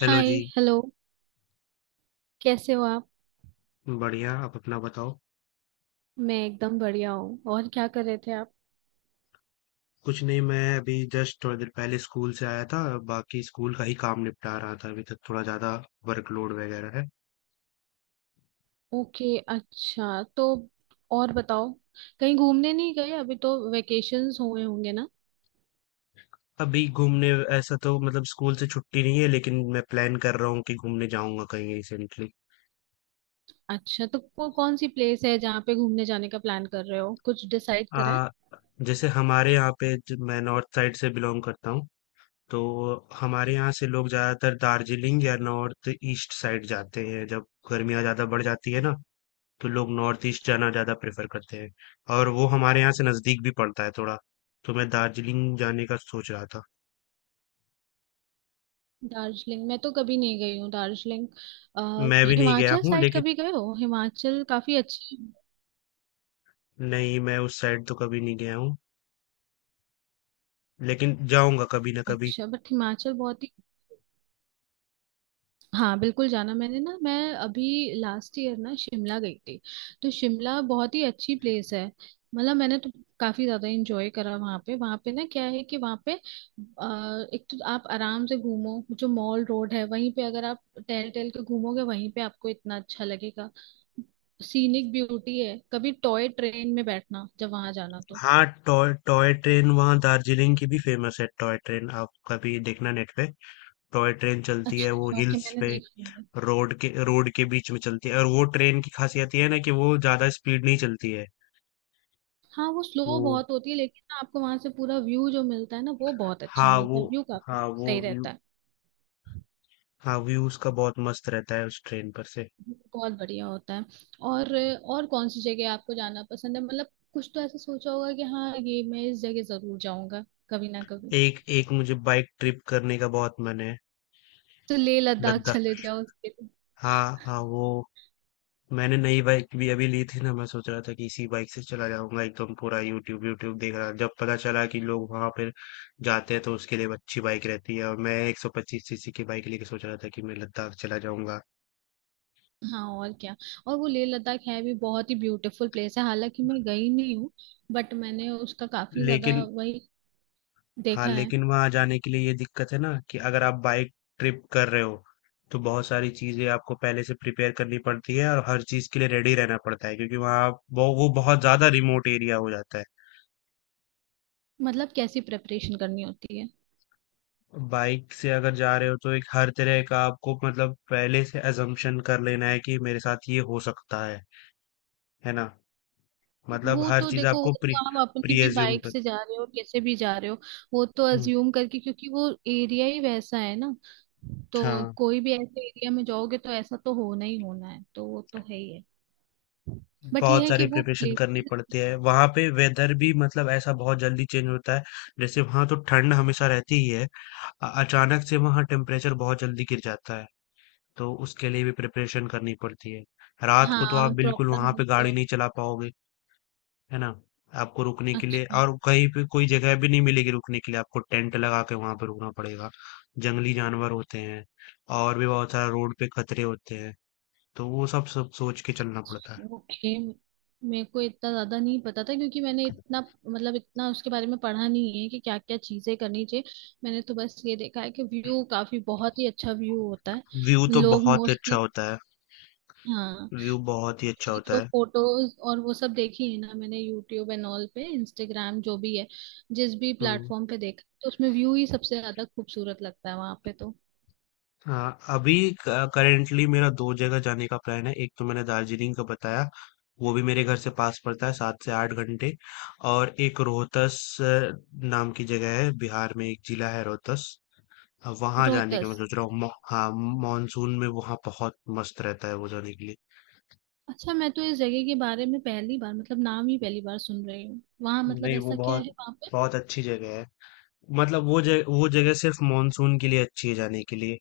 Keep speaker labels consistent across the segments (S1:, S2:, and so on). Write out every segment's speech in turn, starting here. S1: Hello
S2: hi.
S1: जी।
S2: Hello. कैसे हो आप?
S1: बढ़िया। आप अपना बताओ।
S2: मैं एकदम बढ़िया हूँ। और क्या कर रहे थे आप?
S1: कुछ नहीं, मैं अभी जस्ट थोड़ी देर पहले स्कूल से आया था। बाकी स्कूल का ही काम निपटा रहा था अभी तक। थोड़ा ज्यादा वर्कलोड वगैरह है।
S2: ओके, अच्छा तो और बताओ, कहीं घूमने नहीं गए? अभी तो वेकेशंस हुए होंगे ना।
S1: अभी घूमने ऐसा तो मतलब स्कूल से छुट्टी नहीं है, लेकिन मैं प्लान कर रहा हूँ कि घूमने जाऊंगा कहीं रिसेंटली।
S2: अच्छा, कौन सी प्लेस है जहाँ पे घूमने जाने का प्लान कर रहे हो? कुछ डिसाइड करा है?
S1: आ जैसे हमारे यहाँ पे मैं नॉर्थ साइड से बिलोंग करता हूँ। तो हमारे यहाँ से लोग ज्यादातर दार्जिलिंग या नॉर्थ ईस्ट साइड जाते हैं जब गर्मियाँ ज्यादा बढ़ जाती है ना। तो लोग नॉर्थ ईस्ट जाना ज़्यादा प्रेफर करते हैं, और वो हमारे यहाँ से नज़दीक भी पड़ता है थोड़ा। तो मैं दार्जिलिंग जाने का सोच रहा था।
S2: दार्जिलिंग, मैं तो कभी नहीं गई हूँ दार्जिलिंग। अ,
S1: मैं भी नहीं गया
S2: हिमाचल
S1: हूँ
S2: साइड
S1: लेकिन।
S2: कभी गए हो? हिमाचल काफी अच्छी।
S1: नहीं, मैं उस साइड तो कभी नहीं गया हूँ, लेकिन जाऊंगा कभी ना कभी।
S2: अच्छा, बट हिमाचल बहुत ही, हाँ बिल्कुल जाना। मैंने ना मैं अभी लास्ट ईयर ना शिमला गई थी। तो शिमला बहुत ही अच्छी प्लेस है। मतलब मैंने तो काफी ज्यादा एंजॉय करा वहाँ पे। ना क्या है कि वहाँ पे एक तो आप आराम से घूमो, जो मॉल रोड है वहीं पे अगर आप टहल टहल के घूमोगे वहीं पे आपको इतना अच्छा लगेगा। सीनिक ब्यूटी है। कभी टॉय ट्रेन में बैठना जब वहां जाना तो।
S1: हाँ, टॉय टॉय ट्रेन वहाँ दार्जिलिंग की भी फेमस है। टॉय ट्रेन आप कभी देखना नेट पे। टॉय ट्रेन चलती है वो
S2: अच्छा ओके,
S1: हिल्स
S2: मैंने
S1: पे।
S2: देखी नहीं है।
S1: रोड के बीच में चलती है, और वो ट्रेन की खासियत ये है ना कि वो ज़्यादा स्पीड नहीं चलती है।
S2: हाँ वो स्लो
S1: वो
S2: बहुत होती है, लेकिन ना आपको वहां से पूरा व्यू जो मिलता है ना वो बहुत अच्छा
S1: हाँ
S2: मिलता
S1: वो
S2: है। व्यू काफी
S1: हाँ वो
S2: सही रहता है,
S1: हाँ, व्यू उसका बहुत मस्त रहता है उस ट्रेन पर से।
S2: बहुत बढ़िया होता है। और और कौन सी जगह आपको जाना पसंद है? मतलब कुछ तो ऐसा सोचा होगा कि हाँ ये मैं इस जगह जरूर जाऊंगा कभी ना कभी।
S1: एक एक मुझे बाइक ट्रिप करने का बहुत मन है।
S2: तो लेह लद्दाख
S1: लद्दाख।
S2: चले जाओ उसके लिए।
S1: हाँ, हाँ, वो मैंने नई बाइक भी अभी ली थी ना। मैं सोच रहा था कि इसी बाइक से चला जाऊंगा एकदम पूरा। यूट्यूब यूट्यूब देख रहा जब पता चला कि लोग वहां पर जाते हैं। तो उसके लिए अच्छी बाइक रहती है, और मैं 125 सीसी की बाइक लेके सोच रहा था कि मैं लद्दाख चला जाऊंगा।
S2: हाँ और क्या, और वो लेह लद्दाख है भी बहुत ही ब्यूटीफुल प्लेस। है हालांकि मैं गई नहीं हूँ, बट मैंने उसका काफी ज्यादा
S1: लेकिन
S2: वही
S1: हाँ,
S2: देखा है।
S1: लेकिन वहाँ जाने के लिए ये दिक्कत है ना कि अगर आप बाइक ट्रिप कर रहे हो। तो बहुत सारी चीजें आपको पहले से प्रिपेयर करनी पड़ती है और हर चीज के लिए रेडी रहना पड़ता है, क्योंकि वहाँ वो बहुत ज्यादा रिमोट एरिया हो जाता है।
S2: मतलब कैसी प्रेपरेशन करनी होती है?
S1: बाइक से अगर जा रहे हो तो एक हर तरह का आपको मतलब पहले से अजम्पशन कर लेना है कि मेरे साथ ये हो सकता है ना। मतलब
S2: वो
S1: हर
S2: तो
S1: चीज
S2: देखो, वो
S1: आपको
S2: तो
S1: प्री
S2: आप अपनी
S1: प्री
S2: भी
S1: एज्यूम
S2: बाइक
S1: कर।
S2: से जा रहे हो, कैसे भी जा रहे हो, वो तो
S1: हम्म,
S2: अज्यूम करके, क्योंकि वो एरिया ही वैसा है ना। तो
S1: हाँ,
S2: कोई भी ऐसे एरिया में जाओगे तो ऐसा तो होना ही होना है, तो वो तो है ही है। बट ये
S1: बहुत
S2: है कि
S1: सारी
S2: वो
S1: प्रिपरेशन करनी
S2: प्लेस।
S1: पड़ती है वहां पे। वेदर भी मतलब ऐसा बहुत जल्दी चेंज होता है। जैसे वहां तो ठंड हमेशा रहती ही है। अचानक से वहां टेम्परेचर बहुत जल्दी गिर जाता है। तो उसके लिए भी प्रिपरेशन करनी पड़ती है। रात को तो
S2: हाँ
S1: आप बिल्कुल
S2: प्रॉपर
S1: वहां
S2: है
S1: पे गाड़ी
S2: तो-।
S1: नहीं चला पाओगे, है ना। आपको रुकने के लिए
S2: अच्छा
S1: और कहीं पे कोई जगह भी नहीं मिलेगी। रुकने के लिए आपको टेंट लगा के वहां पे रुकना पड़ेगा। जंगली जानवर होते हैं। और भी बहुत सारा रोड पे खतरे होते हैं। तो वो सब सब सोच के चलना पड़ता है।
S2: ओके, मेरे को इतना ज्यादा नहीं पता था, क्योंकि मैंने इतना, मतलब इतना उसके बारे में पढ़ा नहीं है कि क्या क्या चीजें करनी चाहिए। मैंने तो बस ये देखा है कि व्यू काफी, बहुत ही अच्छा व्यू होता है।
S1: व्यू तो
S2: लोग
S1: बहुत अच्छा
S2: मोस्टली,
S1: होता है।
S2: हाँ
S1: व्यू बहुत ही अच्छा
S2: ये
S1: होता
S2: जो
S1: है।
S2: फोटोज और वो सब देखी है ना मैंने, यूट्यूब एंड ऑल पे, इंस्टाग्राम, जो भी है जिस भी
S1: हुँ,
S2: प्लेटफॉर्म पे देखा, तो उसमें व्यू ही सबसे ज्यादा खूबसूरत लगता है वहां पे तो।
S1: हाँ, अभी करेंटली मेरा 2 जगह जाने का प्लान है। एक तो मैंने दार्जिलिंग का बताया, वो भी मेरे घर से पास पड़ता है, 7 से 8 घंटे। और एक रोहतस नाम की जगह है, बिहार में एक जिला है रोहतस। वहाँ जाने का
S2: रोहतस,
S1: मैं सोच रहा हूँ। हाँ, मानसून में वहाँ बहुत मस्त रहता है वो जाने के लिए।
S2: अच्छा मैं तो इस जगह के बारे में पहली बार, मतलब नाम ही पहली बार सुन रही हूँ। वहां मतलब
S1: नहीं, वो
S2: ऐसा क्या
S1: बहुत
S2: है वहां पे?
S1: बहुत अच्छी जगह है। मतलब वो जगह सिर्फ मानसून के लिए अच्छी है जाने के लिए।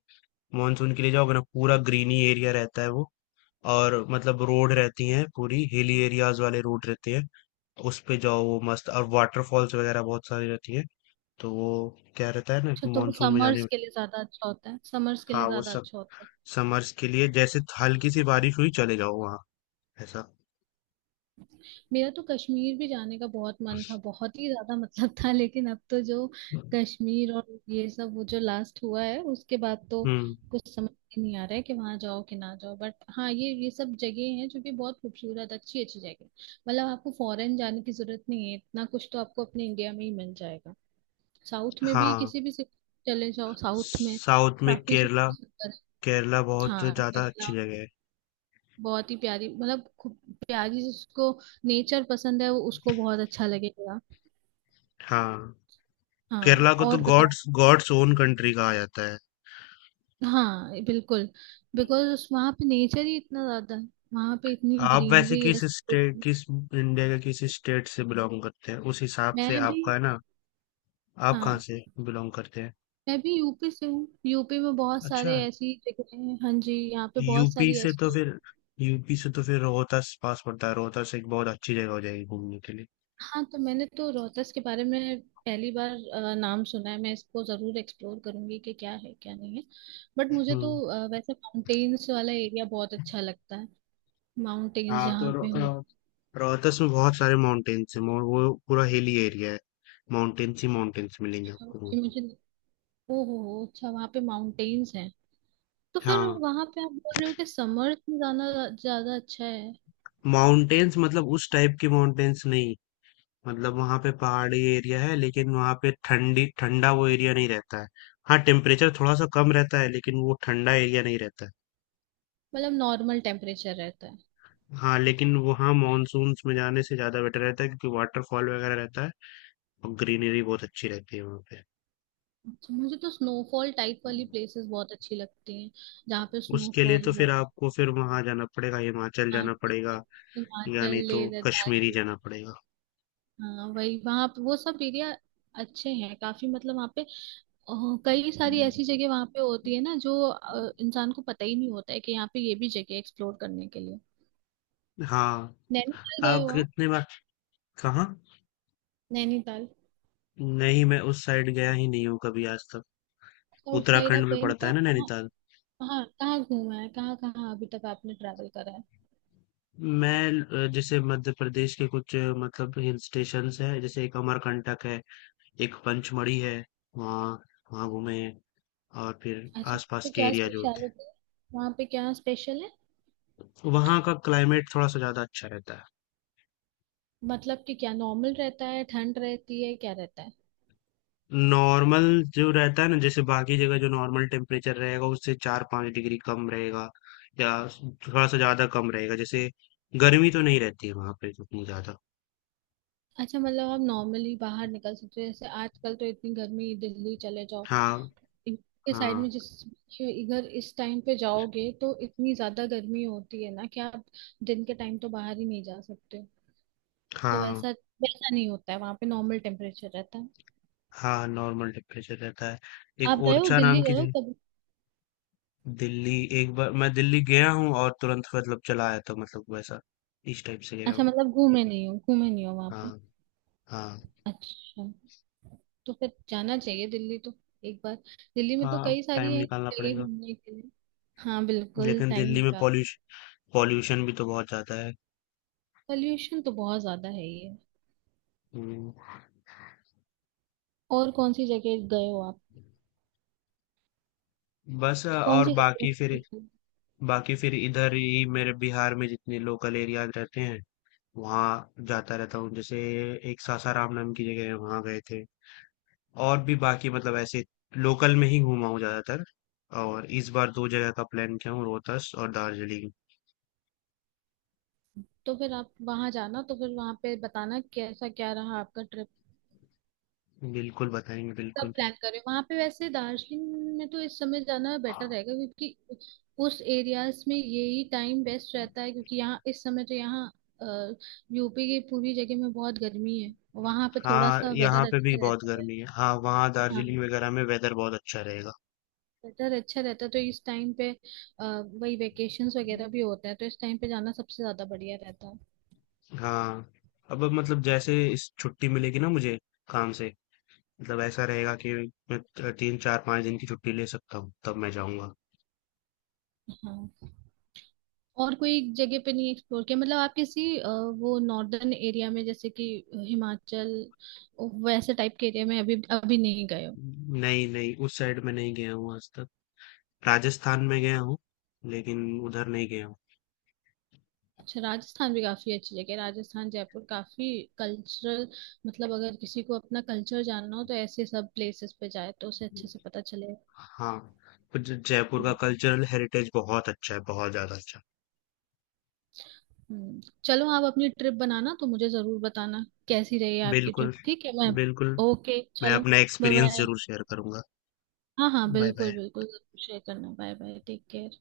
S1: मानसून के लिए जाओगे ना पूरा ग्रीनी एरिया रहता है वो। और मतलब रोड रहती हैं, पूरी हिली एरियाज वाले रोड रहते हैं। उस पे जाओ वो मस्त। और वाटरफॉल्स वगैरह बहुत सारी रहती हैं। तो वो क्या रहता है ना
S2: अच्छा,
S1: कि
S2: तो वो
S1: मानसून में जाने
S2: समर्स
S1: में।
S2: के लिए ज्यादा अच्छा होता है, समर्स के
S1: हाँ,
S2: लिए
S1: वो
S2: ज्यादा
S1: सब।
S2: अच्छा होता है।
S1: समर्स के लिए जैसे हल्की सी बारिश हुई चले जाओ वहाँ ऐसा।
S2: मेरा तो कश्मीर भी जाने का बहुत मन था, बहुत ही ज्यादा मतलब था, लेकिन अब तो जो कश्मीर और ये सब, वो जो लास्ट हुआ है उसके बाद तो
S1: हम्म,
S2: कुछ समझ ही नहीं आ रहा है कि वहां जाओ कि ना जाओ। बट हाँ, ये सब जगह हैं जो कि बहुत खूबसूरत अच्छी अच्छी जगह है। मतलब आपको फॉरेन जाने की जरूरत नहीं है, इतना कुछ तो आपको अपने इंडिया में ही मिल जाएगा। साउथ में भी
S1: हाँ,
S2: किसी भी सिटी चले जाओ साउथ में,
S1: साउथ में
S2: काफी
S1: केरला
S2: सुंदर सुंदर।
S1: केरला बहुत
S2: हाँ
S1: ज्यादा अच्छी
S2: केरला
S1: जगह है।
S2: बहुत ही प्यारी, मतलब खूब प्यारी। जिसको नेचर पसंद है वो उसको बहुत अच्छा लगेगा।
S1: हाँ, केरला
S2: हाँ
S1: को तो
S2: और बताओ।
S1: गॉड्स गॉड्स ओन कंट्री कहा जाता है।
S2: हाँ बिल्कुल, बिकॉज वहाँ पे नेचर ही इतना ज्यादा है, वहाँ पे इतनी
S1: आप वैसे
S2: ग्रीनरी है सब कुछ।
S1: किस इंडिया के किस स्टेट से बिलोंग करते हैं उस हिसाब से
S2: मैं भी,
S1: आपका है ना। आप कहाँ
S2: हाँ
S1: से बिलोंग करते हैं?
S2: मैं भी यूपी से हूँ। यूपी में बहुत सारे
S1: अच्छा।
S2: ऐसी जगह हैं, हाँ जी यहाँ पे बहुत
S1: यूपी
S2: सारी
S1: से
S2: ऐसी
S1: तो फिर
S2: जगह।
S1: यूपी से तो फिर रोहतास पास पड़ता है। रोहतास एक बहुत अच्छी जगह हो जाएगी घूमने के लिए।
S2: हाँ तो मैंने तो रोहतास के बारे में पहली बार नाम सुना है। मैं इसको जरूर एक्सप्लोर करूंगी कि क्या है क्या नहीं है। बट मुझे तो
S1: हम्म,
S2: वैसे माउंटेन्स वाला एरिया बहुत अच्छा लगता है, माउंटेन्स
S1: हाँ, तो
S2: जहाँ पे हो।
S1: अ, रोहतास में बहुत सारे माउंटेन्स हैं। वो पूरा हिली एरिया है। माउंटेन्स ही माउंटेन्स मिलेंगे आपको।
S2: तो मुझे, ओ हो, अच्छा वहाँ पे माउंटेन्स हैं। तो फिर
S1: हाँ।
S2: वहाँ पे आप बोल रहे हो कि समर्स में जाना ज्यादा अच्छा है?
S1: माउंटेन्स मतलब उस टाइप के माउंटेन्स नहीं। मतलब वहां पे पहाड़ी एरिया है, लेकिन वहां पे ठंडी ठंडा वो एरिया नहीं रहता है। हाँ, टेम्परेचर थोड़ा सा कम रहता है, लेकिन वो ठंडा एरिया नहीं रहता है।
S2: मतलब नॉर्मल टेम्परेचर रहता है।
S1: हाँ, लेकिन वहाँ मानसून्स में जाने से ज्यादा बेटर रहता है, क्योंकि वाटरफॉल वगैरह रहता है और ग्रीनरी बहुत अच्छी रहती है वहाँ पे।
S2: अच्छा मुझे तो स्नोफॉल टाइप वाली प्लेसेस बहुत अच्छी लगती हैं, जहाँ पे
S1: उसके लिए तो
S2: स्नोफॉल
S1: फिर
S2: हो।
S1: आपको फिर वहां जाना पड़ेगा, हिमाचल जाना
S2: आसपास,
S1: पड़ेगा। या नहीं
S2: हिमाचल, लेह
S1: तो कश्मीर ही
S2: लद्दाख।
S1: जाना पड़ेगा।
S2: हाँ वही, वहाँ पे वो सब एरिया अच्छे हैं काफी। मतलब वहाँ पे अ, कई सारी ऐसी जगह वहाँ पे होती है ना, जो इंसान को पता ही नहीं होता है कि यहाँ पे ये भी जगह एक्सप्लोर करने के लिए।
S1: हाँ।
S2: नैनीताल गए
S1: आप
S2: हो आप?
S1: कितने बार? कहाँ?
S2: नैनीताल।
S1: नहीं, मैं उस साइड गया ही नहीं हूँ कभी आज तक।
S2: साउथ साइड आप
S1: उत्तराखंड में
S2: गए नहीं,
S1: पड़ता
S2: तो
S1: है
S2: आप
S1: ना
S2: कहाँ
S1: नैनीताल।
S2: कहाँ कहाँ घूमा है, कहाँ कहाँ अभी तक आपने ट्रैवल करा है?
S1: मैं जैसे मध्य प्रदेश के कुछ मतलब हिल स्टेशंस है। जैसे एक अमरकंटक है, एक पंचमढ़ी है। वहाँ वहाँ घूमे हैं। और फिर
S2: अच्छा वहाँ
S1: आसपास
S2: पे
S1: के
S2: क्या
S1: एरिया जो होते
S2: स्पेशलिटी है, वहाँ पे क्या स्पेशल है?
S1: हैं वहाँ का क्लाइमेट थोड़ा सा ज्यादा अच्छा रहता है।
S2: मतलब कि क्या नॉर्मल रहता है? ठंड रहती है? क्या रहता है?
S1: नॉर्मल जो रहता है ना, जैसे बाकी जगह जो नॉर्मल टेम्परेचर रहेगा उससे 4 5 डिग्री कम रहेगा। या थोड़ा सा ज्यादा कम रहेगा। जैसे गर्मी तो नहीं रहती है वहाँ पे उतनी ज्यादा।
S2: अच्छा, मतलब आप नॉर्मली बाहर निकल सकते हो। जैसे आजकल तो इतनी गर्मी, दिल्ली चले जाओ
S1: हाँ,
S2: के साइड में,
S1: हाँ,
S2: जिस इधर इस टाइम पे जाओगे तो इतनी ज्यादा गर्मी होती है ना कि आप दिन के टाइम तो बाहर ही नहीं जा सकते हो। तो
S1: हाँ,
S2: वैसा, वैसा नहीं होता है वहां पे, नॉर्मल टेम्परेचर रहता है।
S1: हाँ, नॉर्मल टेम्परेचर रहता है। एक
S2: आप गए हो,
S1: ओरछा
S2: दिल्ली
S1: नाम की
S2: गए हो
S1: जगह।
S2: कभी?
S1: दिल्ली। एक बार मैं दिल्ली गया हूँ और तुरंत मतलब चला आया था। मतलब वैसा इस टाइप से गया
S2: अच्छा,
S1: हूँ।
S2: मतलब घूमे नहीं हो, घूमे नहीं हो वहां
S1: हाँ,
S2: पे।
S1: हाँ,
S2: अच्छा, तो फिर जाना चाहिए दिल्ली तो, एक बार। दिल्ली में तो
S1: हाँ, अब
S2: कई
S1: टाइम
S2: सारी है
S1: निकालना
S2: जगह
S1: पड़ेगा।
S2: घूमने के लिए। हाँ बिल्कुल
S1: लेकिन
S2: टाइम
S1: दिल्ली में
S2: निकाल।
S1: पॉल्यूशन पॉल्यूशन भी तो बहुत ज्यादा है।
S2: पॉल्यूशन तो बहुत ज्यादा है ये।
S1: हम्म,
S2: और कौन सी जगह गए हो आप,
S1: बस।
S2: कौन
S1: और
S2: सी जगह explore की?
S1: बाकी फिर इधर ही मेरे बिहार में जितने लोकल एरियाज रहते हैं वहाँ जाता रहता हूँ। जैसे एक सासाराम नाम की जगह है, वहाँ गए थे। और भी बाकी मतलब ऐसे लोकल में ही घूमा हूँ ज्यादातर। और इस बार दो जगह का प्लान किया हूँ, रोहतास और दार्जिलिंग।
S2: तो फिर आप वहां जाना तो फिर वहां पे बताना कैसा क्या रहा आपका ट्रिप।
S1: बिल्कुल बताएंगे,
S2: कब
S1: बिल्कुल।
S2: प्लान करें वहां पे, वैसे दार्जिलिंग में तो इस समय जाना बेटर रहेगा क्योंकि उस एरियाज में यही टाइम बेस्ट रहता है। क्योंकि यहाँ इस समय तो यहाँ यूपी की पूरी जगह में बहुत गर्मी है, वहां पे थोड़ा
S1: हाँ,
S2: सा
S1: यहाँ
S2: वेदर
S1: पे भी
S2: अच्छा
S1: बहुत
S2: रहता है।
S1: गर्मी है। हाँ, वहाँ
S2: हाँ
S1: दार्जिलिंग वगैरह में वेदर बहुत अच्छा रहेगा।
S2: बेटर अच्छा रहता है तो इस टाइम पे। अ, वही वेकेशंस वगैरह भी होता है तो इस टाइम पे जाना सबसे ज्यादा बढ़िया रहता है।
S1: हाँ। अब मतलब जैसे इस छुट्टी मिलेगी ना मुझे काम से, मतलब ऐसा रहेगा कि मैं 3 4 5 दिन की छुट्टी ले सकता हूँ, तब मैं जाऊँगा।
S2: हाँ और कोई जगह पे नहीं एक्सप्लोर किया? मतलब आप किसी वो नॉर्दर्न एरिया में, जैसे कि हिमाचल, वैसे टाइप के एरिया में अभी अभी नहीं गए हो?
S1: नहीं, नहीं, उस साइड में नहीं गया हूँ आज तक। राजस्थान में गया हूँ, लेकिन उधर नहीं गया हूँ।
S2: अच्छा राजस्थान भी काफी अच्छी जगह है। राजस्थान जयपुर काफी कल्चरल, मतलब अगर किसी को अपना कल्चर जानना हो तो ऐसे सब प्लेसेस पे जाए तो उसे अच्छे से पता चले।
S1: हाँ। पर जयपुर का कल्चरल हेरिटेज बहुत अच्छा है, बहुत ज्यादा अच्छा।
S2: चलो आप अपनी ट्रिप बनाना तो मुझे जरूर बताना कैसी रही आपकी
S1: बिल्कुल,
S2: ट्रिप, ठीक है? मैं
S1: बिल्कुल।
S2: ओके
S1: मैं
S2: चलो,
S1: अपना
S2: बाय
S1: एक्सपीरियंस
S2: बाय।
S1: ज़रूर शेयर करूँगा।
S2: हाँ हाँ
S1: बाय
S2: बिल्कुल
S1: बाय।
S2: बिल्कुल, जरूर शेयर करना। Bye bye, take care.